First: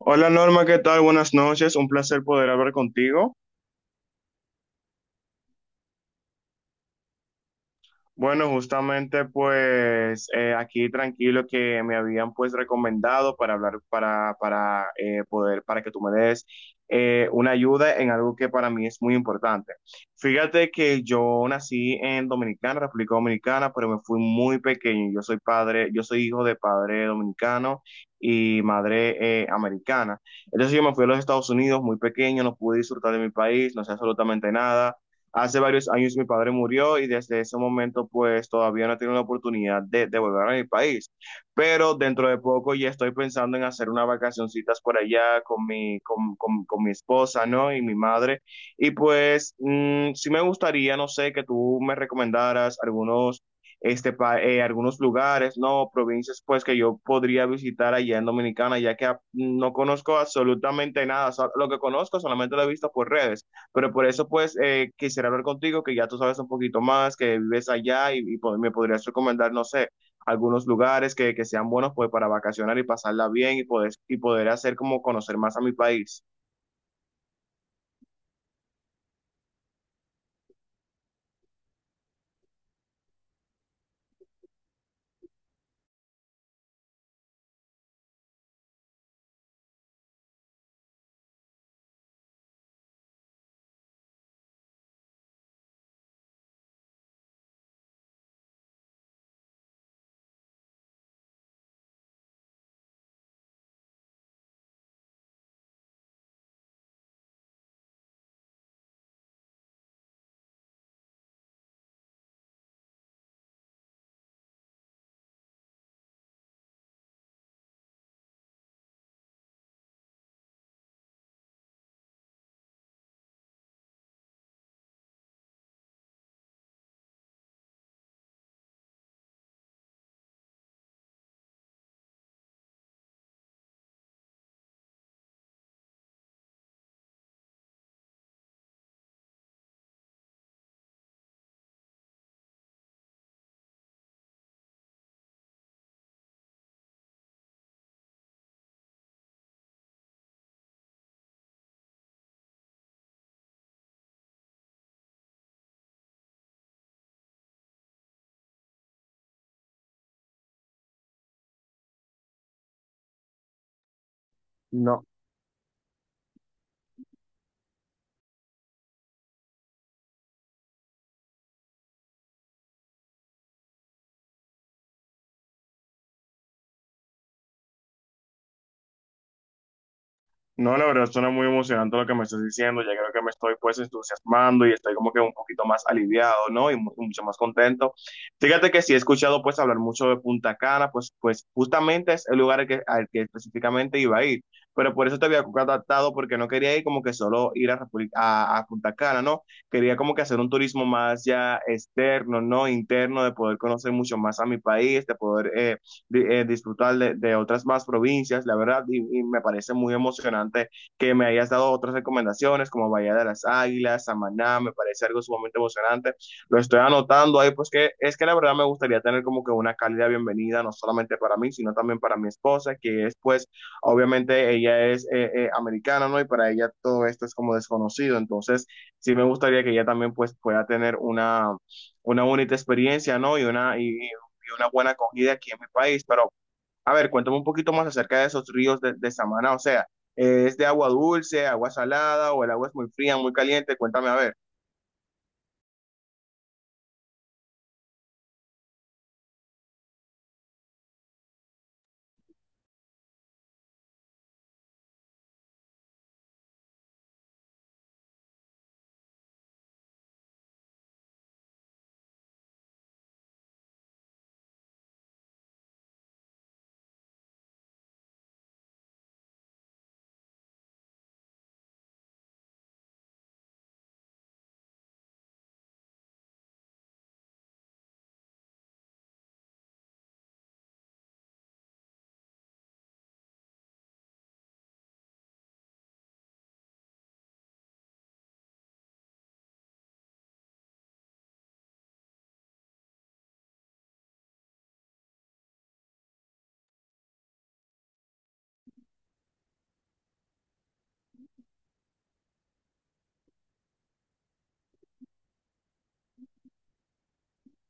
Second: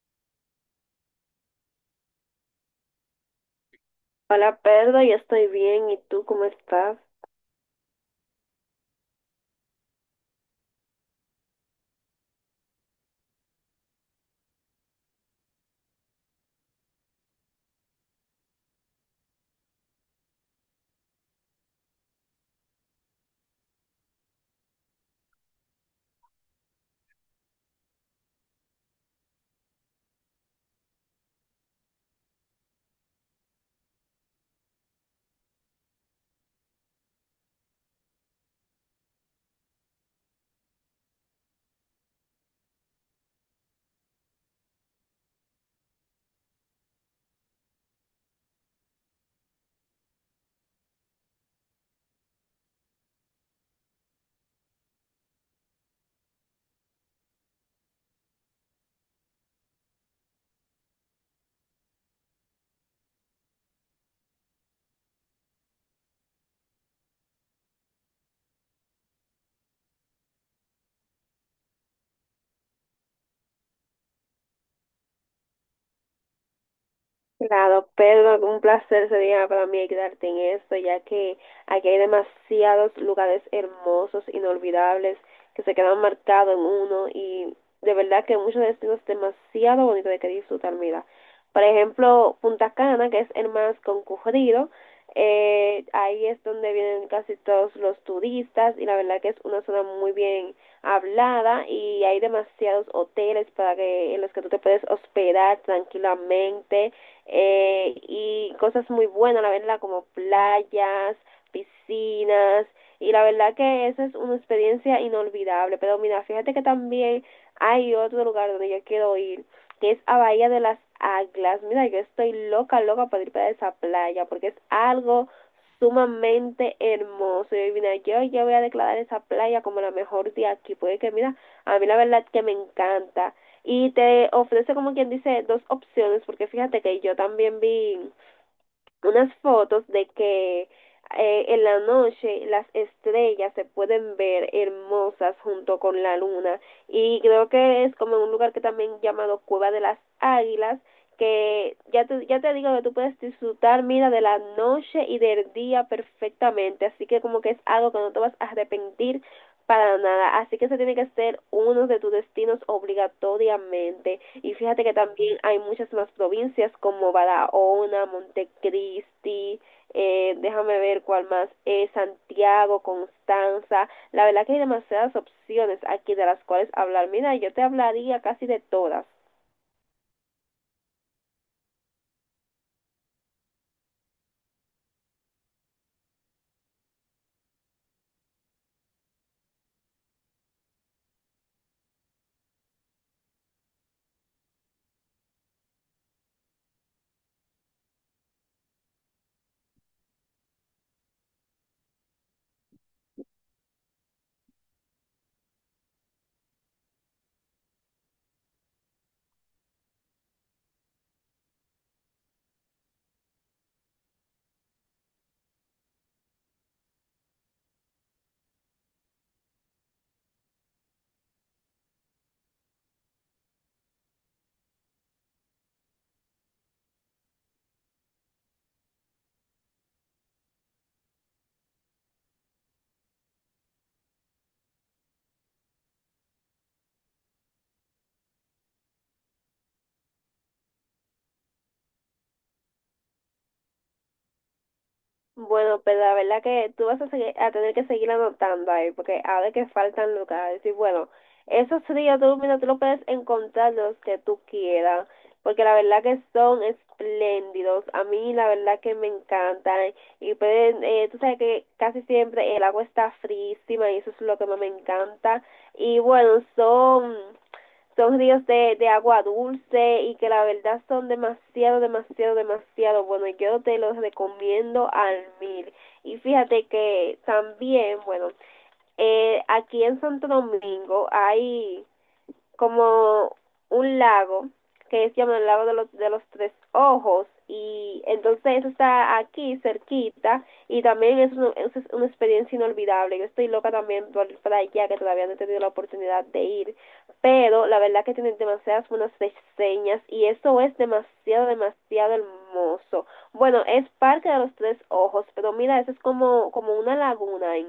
Hola Norma, ¿qué tal? Buenas noches, un placer poder hablar contigo. Hola Pedro, yo estoy bien. ¿Y tú cómo estás? Bueno, justamente pues aquí tranquilo que me habían pues recomendado para hablar, para poder, para que tú me des una ayuda en algo que para mí es muy importante. Fíjate que yo nací en Dominicana, República Dominicana, pero me fui muy pequeño. Yo soy padre, yo soy hijo de padre dominicano y madre americana. Entonces yo me fui a los Estados Unidos muy pequeño, no pude disfrutar de mi país, no sé absolutamente nada. Hace varios años mi padre murió y desde ese momento pues todavía no he tenido la oportunidad de volver a mi país. Pero dentro de poco ya estoy pensando en hacer unas vacacioncitas por allá con con mi esposa, ¿no? Y mi madre. Y pues sí me gustaría, no sé, que tú me recomendaras algunos, este, algunos lugares, ¿no? Provincias pues que yo podría visitar allá en Dominicana, ya que no conozco absolutamente nada. O sea, lo que conozco solamente lo he visto por redes. Pero por eso, pues, quisiera hablar contigo, que ya tú sabes un poquito más, que vives allá y me podrías recomendar, no sé, algunos lugares que sean buenos, pues, para vacacionar y pasarla bien y poder hacer como conocer más a mi país. Claro, Pedro, un placer sería para mí ayudarte en esto, ya que aquí hay demasiados lugares hermosos, inolvidables, que se quedan marcados en uno y de verdad que muchos destinos demasiado bonitos de que disfrutar, mira. Por ejemplo, Punta Cana, que es el más concurrido, ahí es donde vienen casi todos los turistas y la verdad que es una zona muy bien hablada y hay demasiados hoteles para que en los que tú te puedes hospedar tranquilamente y cosas muy buenas, la verdad, como playas, piscinas, y la verdad que esa es una experiencia inolvidable. Pero mira, fíjate que también hay otro lugar donde yo quiero ir, que es a Bahía de las Águilas. Mira, yo estoy loca, loca para ir para esa playa, porque es algo sumamente hermoso. Y mira, yo ya voy a declarar esa playa como la mejor de aquí, porque que mira, a mí la verdad que me encanta y te ofrece como quien dice dos opciones porque fíjate que yo también vi unas fotos de que en la noche las estrellas se pueden ver hermosas junto con la luna y creo que es como un lugar que también llamado Cueva de las Águilas que ya te digo que tú puedes disfrutar, mira, de la noche y del día perfectamente, así que como que es algo que no te vas a arrepentir para nada. Así que se tiene que ser uno de tus destinos obligatoriamente. Y fíjate que No. también hay muchas más provincias como Barahona, Montecristi, déjame ver cuál más, Santiago, Constanza. La verdad que hay demasiadas opciones aquí de las cuales hablar. Mira, yo te hablaría casi de todas. No, la verdad suena muy emocionante lo que me estás diciendo. Ya creo que me estoy pues entusiasmando y estoy como que un poquito más aliviado, ¿no? Y mucho más contento. Fíjate que sí he escuchado pues hablar mucho de Punta Cana, pues, pues justamente es el lugar al que específicamente iba a ir. Pero por eso te había contactado porque no quería ir como que solo ir a, República- a Punta Cana, ¿no? Quería como que hacer un turismo más ya externo, ¿no? Interno, de poder conocer mucho más a mi país, de poder disfrutar de otras más provincias, la verdad, y, me parece muy emocionante que me hayas dado otras recomendaciones como Bahía de las Águilas, Samaná, me parece algo sumamente emocionante. Lo estoy anotando ahí, pues que es que la verdad me gustaría tener como que una cálida bienvenida, no solamente para mí, sino también para mi esposa, que es pues, obviamente ella es americana, ¿no? Y para ella todo esto es como desconocido, entonces sí me gustaría que ella también pues pueda tener una bonita experiencia, ¿no? Y una, y dio una buena acogida aquí en mi país. Pero, a ver, cuéntame un poquito más acerca de esos ríos de Samaná. O sea, ¿es de agua dulce, agua salada o el agua es muy fría, muy caliente? Cuéntame, a ver. Bueno, pero la verdad que tú vas a tener que seguir anotando ahí, porque ahora que faltan lugares. Y bueno, esos ríos tú, mira, tú lo puedes encontrar los que tú quieras, porque la verdad que son espléndidos. A mí la verdad que me encantan. Y pueden, tú sabes que casi siempre el agua está frísima y eso es lo que más me encanta. Y bueno, son ríos de agua dulce y que la verdad son demasiado, demasiado, demasiado buenos. Yo te los recomiendo al mil. Y fíjate que también, bueno, aquí en Santo Domingo hay como un lago que es llamado el lago de los tres ojos y entonces eso está aquí cerquita y también es una experiencia inolvidable. Yo estoy loca también para allá que todavía no he tenido la oportunidad de ir, pero la verdad que tienen demasiadas buenas reseñas y eso es demasiado, demasiado hermoso. Bueno, es Parque de los Tres Ojos, pero mira, eso es como, como una laguna. ¿Eh?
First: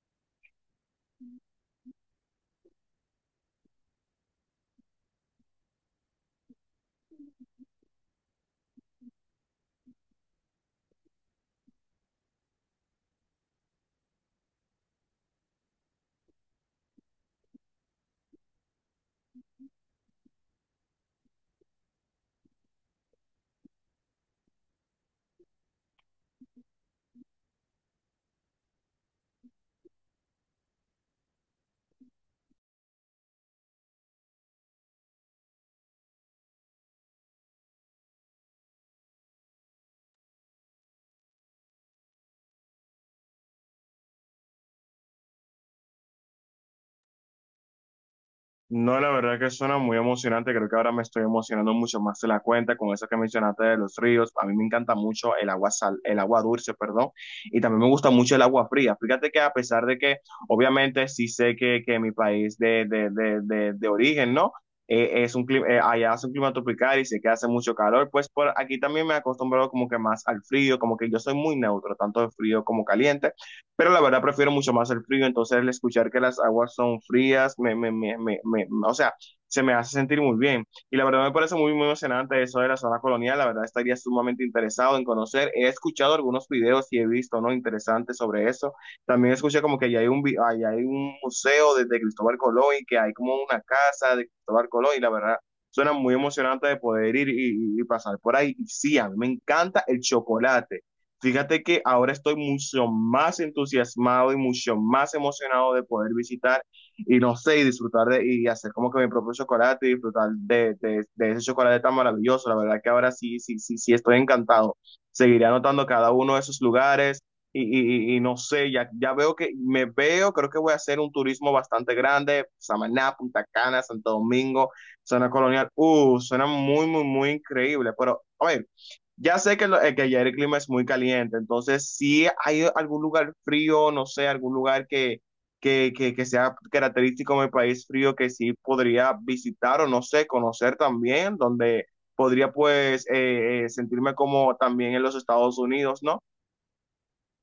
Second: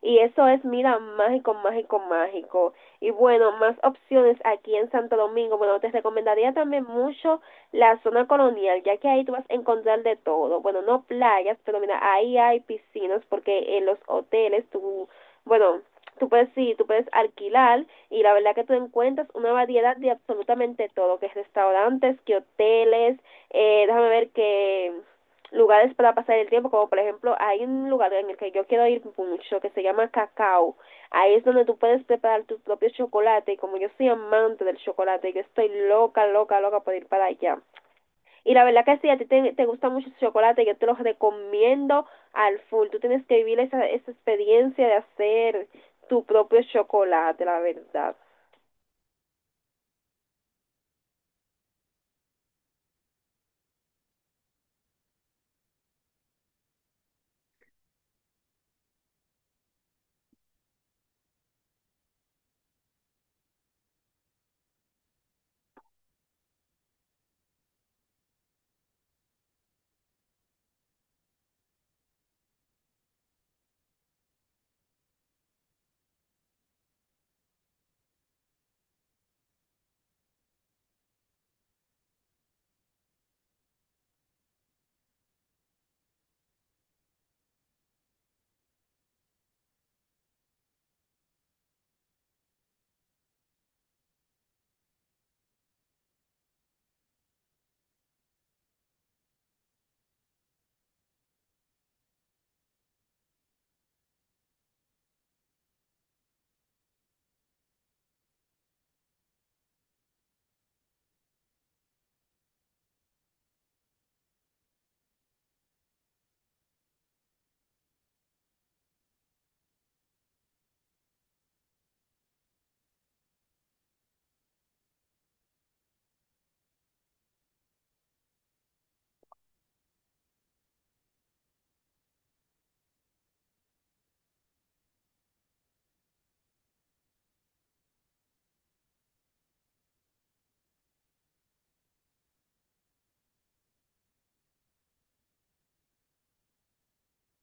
Y eso es, mira, mágico, mágico, mágico. Y bueno, más opciones aquí en Santo Domingo. Bueno, te recomendaría también mucho la zona colonial, ya que ahí tú vas a encontrar de todo. Bueno, no playas, pero mira, ahí hay piscinas porque en los hoteles tú, bueno, tú puedes, sí, tú puedes alquilar y la verdad que tú encuentras una variedad de absolutamente todo, que es restaurantes, que hoteles, déjame ver que lugares para pasar el tiempo, como por ejemplo, hay un lugar en el que yo quiero ir mucho que se llama Cacao. Ahí es donde tú puedes preparar tu propio chocolate y como yo soy amante del chocolate, yo estoy loca, loca, loca por ir para allá. Y la verdad que si a ti te gusta mucho el chocolate, yo te lo recomiendo al full. Tú tienes que vivir esa experiencia de hacer tu propio chocolate, la verdad. No, la verdad que suena muy emocionante. Creo que ahora me estoy emocionando mucho más de la cuenta con eso que mencionaste de los ríos. A mí me encanta mucho el agua sal, el agua dulce, perdón, y también me gusta mucho el agua fría. Fíjate que a pesar de que, obviamente, sí sé que mi país de origen, ¿no? Es un clima, allá hace un clima tropical y sé que hace mucho calor, pues por aquí también me he acostumbrado como que más al frío, como que yo soy muy neutro, tanto de frío como caliente, pero la verdad prefiero mucho más el frío, entonces el escuchar que las aguas son frías, o sea, se me hace sentir muy bien. Y la verdad me parece muy, muy emocionante eso de la zona colonial, la verdad estaría sumamente interesado en conocer. He escuchado algunos videos y he visto, ¿no? Interesantes sobre eso. También escuché como que allá hay un, allá hay un museo de Cristóbal Colón y que hay como una casa de Cristóbal Colón y la verdad... Suena muy emocionante de poder ir y pasar por ahí. Y sí, a mí me encanta el chocolate. Fíjate que ahora estoy mucho más entusiasmado y mucho más emocionado de poder visitar y no sé, y disfrutar de, y hacer como que mi propio chocolate y disfrutar de ese chocolate tan maravilloso. La verdad que ahora sí, sí, sí, sí estoy encantado. Seguiré anotando cada uno de esos lugares y no sé, ya, ya veo que me veo, creo que voy a hacer un turismo bastante grande, Samaná, Punta Cana, Santo Domingo, zona colonial. Suena muy, muy, muy increíble, pero... oye, ya sé que, que ya el clima es muy caliente, entonces si hay algún lugar frío, no sé, algún lugar que sea característico de mi país frío que sí podría visitar o no sé, conocer también, donde podría pues sentirme como también en los Estados Unidos, ¿no?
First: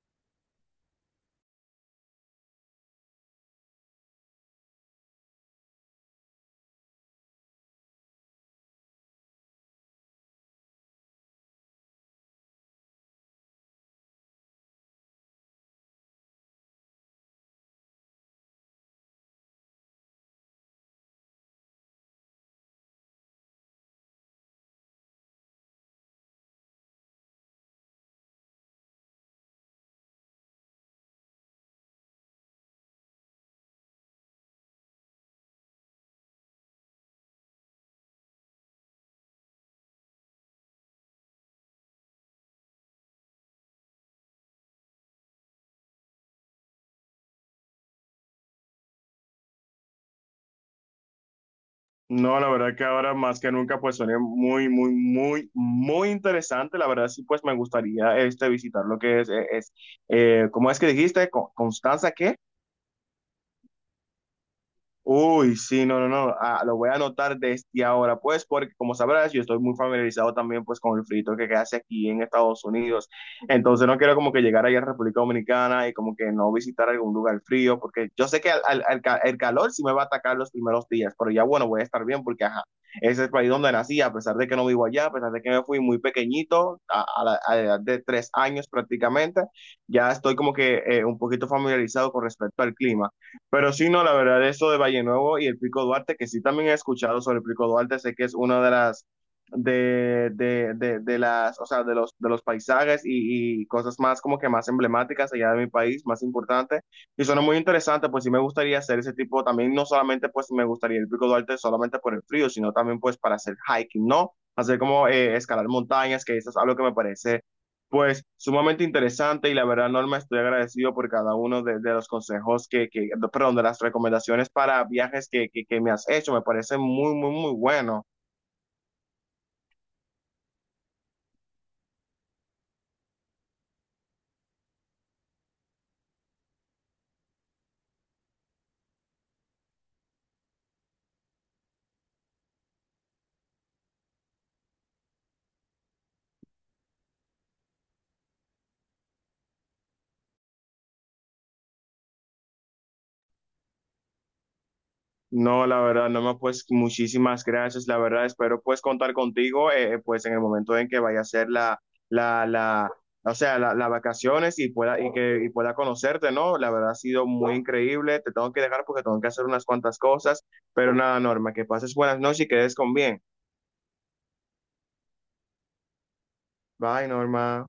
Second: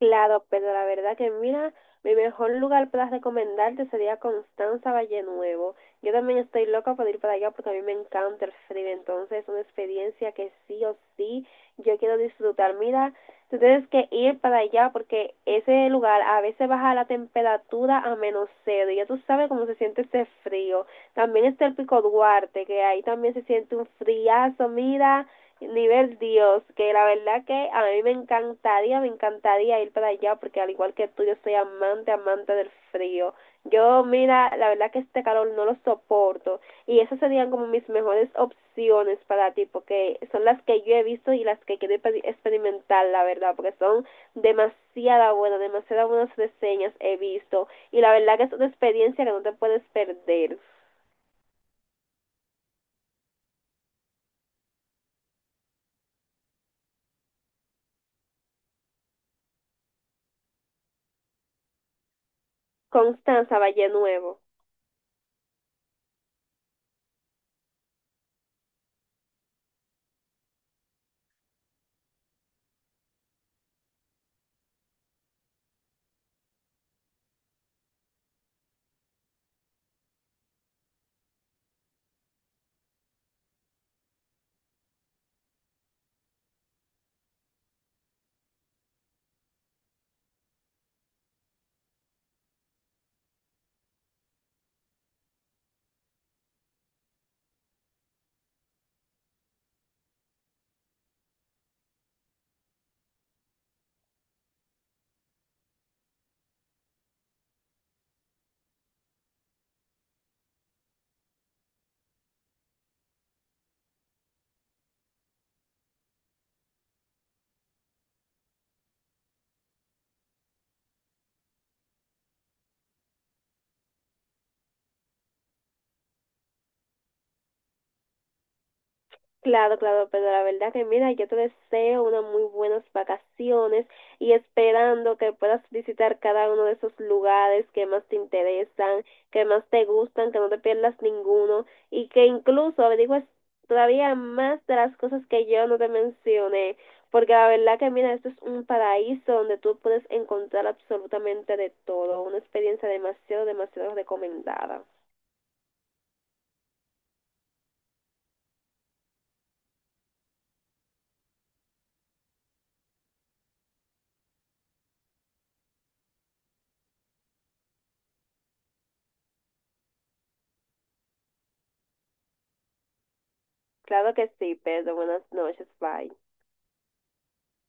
Claro, pero la verdad que mira, mi mejor lugar para recomendarte sería Constanza Valle Nuevo. Yo también estoy loca por ir para allá porque a mí me encanta el frío, entonces es una experiencia que sí o sí yo quiero disfrutar. Mira, tú tienes que ir para allá porque ese lugar a veces baja la temperatura a menos cero y ya tú sabes cómo se siente ese frío. También está el Pico Duarte, que ahí también se siente un friazo, mira nivel Dios, que la verdad que a mí me encantaría ir para allá, porque al igual que tú, yo soy amante, amante del frío. Yo, mira, la verdad que este calor no lo soporto. Y esas serían como mis mejores opciones para ti, porque son las que yo he visto y las que quiero experimentar, la verdad, porque son demasiada buenas, demasiadas buenas reseñas he visto. Y la verdad que es una experiencia que no te puedes perder. No, la verdad que ahora más que nunca pues suena muy, muy, muy, muy interesante. La verdad sí pues me gustaría este visitar lo que es ¿cómo es que dijiste? Constanza, ¿qué? Constanza Valle Nuevo. Uy, sí, no, no, no, ah, lo voy a anotar desde ahora, pues, porque como sabrás, yo estoy muy familiarizado también, pues, con el frito que hace aquí en Estados Unidos. Entonces, no quiero como que llegar allá a República Dominicana y como que no visitar algún lugar frío, porque yo sé que el calor sí me va a atacar los primeros días, pero ya, bueno, voy a estar bien porque, ajá, ese es el país donde nací, a pesar de que no vivo allá, a pesar de que me fui muy pequeñito, a la edad de 3 años prácticamente, ya estoy como que un poquito familiarizado con respecto al clima. Pero sí, no, la verdad, eso de Valle Nuevo y el Pico Duarte, que sí también he escuchado sobre el Pico Duarte, sé que es una de las, de las, o sea, de los paisajes y cosas más como que más emblemáticas allá de mi país, más importantes, y suena muy interesante, pues sí me gustaría hacer ese tipo, también no solamente pues me gustaría el Pico Duarte solamente por el frío, sino también pues para hacer hiking, ¿no? Hacer como escalar montañas, que eso es algo que me parece pues sumamente interesante y la verdad, Norma, estoy agradecido por cada uno de los consejos que, perdón, de las recomendaciones para viajes que me has hecho. Me parece muy, muy, muy bueno. Claro, claro, pero la verdad que mira, yo te deseo unas muy buenas vacaciones y esperando que puedas visitar cada uno de esos lugares que más te interesan, que más te gustan, que no te pierdas ninguno y que incluso averigües todavía más de las cosas que yo no te mencioné, porque la verdad que mira, esto es un paraíso donde tú puedes encontrar absolutamente de todo, una experiencia demasiado, demasiado recomendada. No, la verdad, Norma, pues muchísimas gracias. La verdad, espero pues contar contigo, pues en el momento en que vaya a ser la, la, o sea, la, las vacaciones y pueda, y que, y pueda conocerte, ¿no? La verdad ha sido muy increíble. Te tengo que dejar porque tengo que hacer unas cuantas cosas. Pero nada, Norma, que pases buenas noches y quedes con bien. Claro que sí, Pedro, buenas noches, bye. Bye, Norma.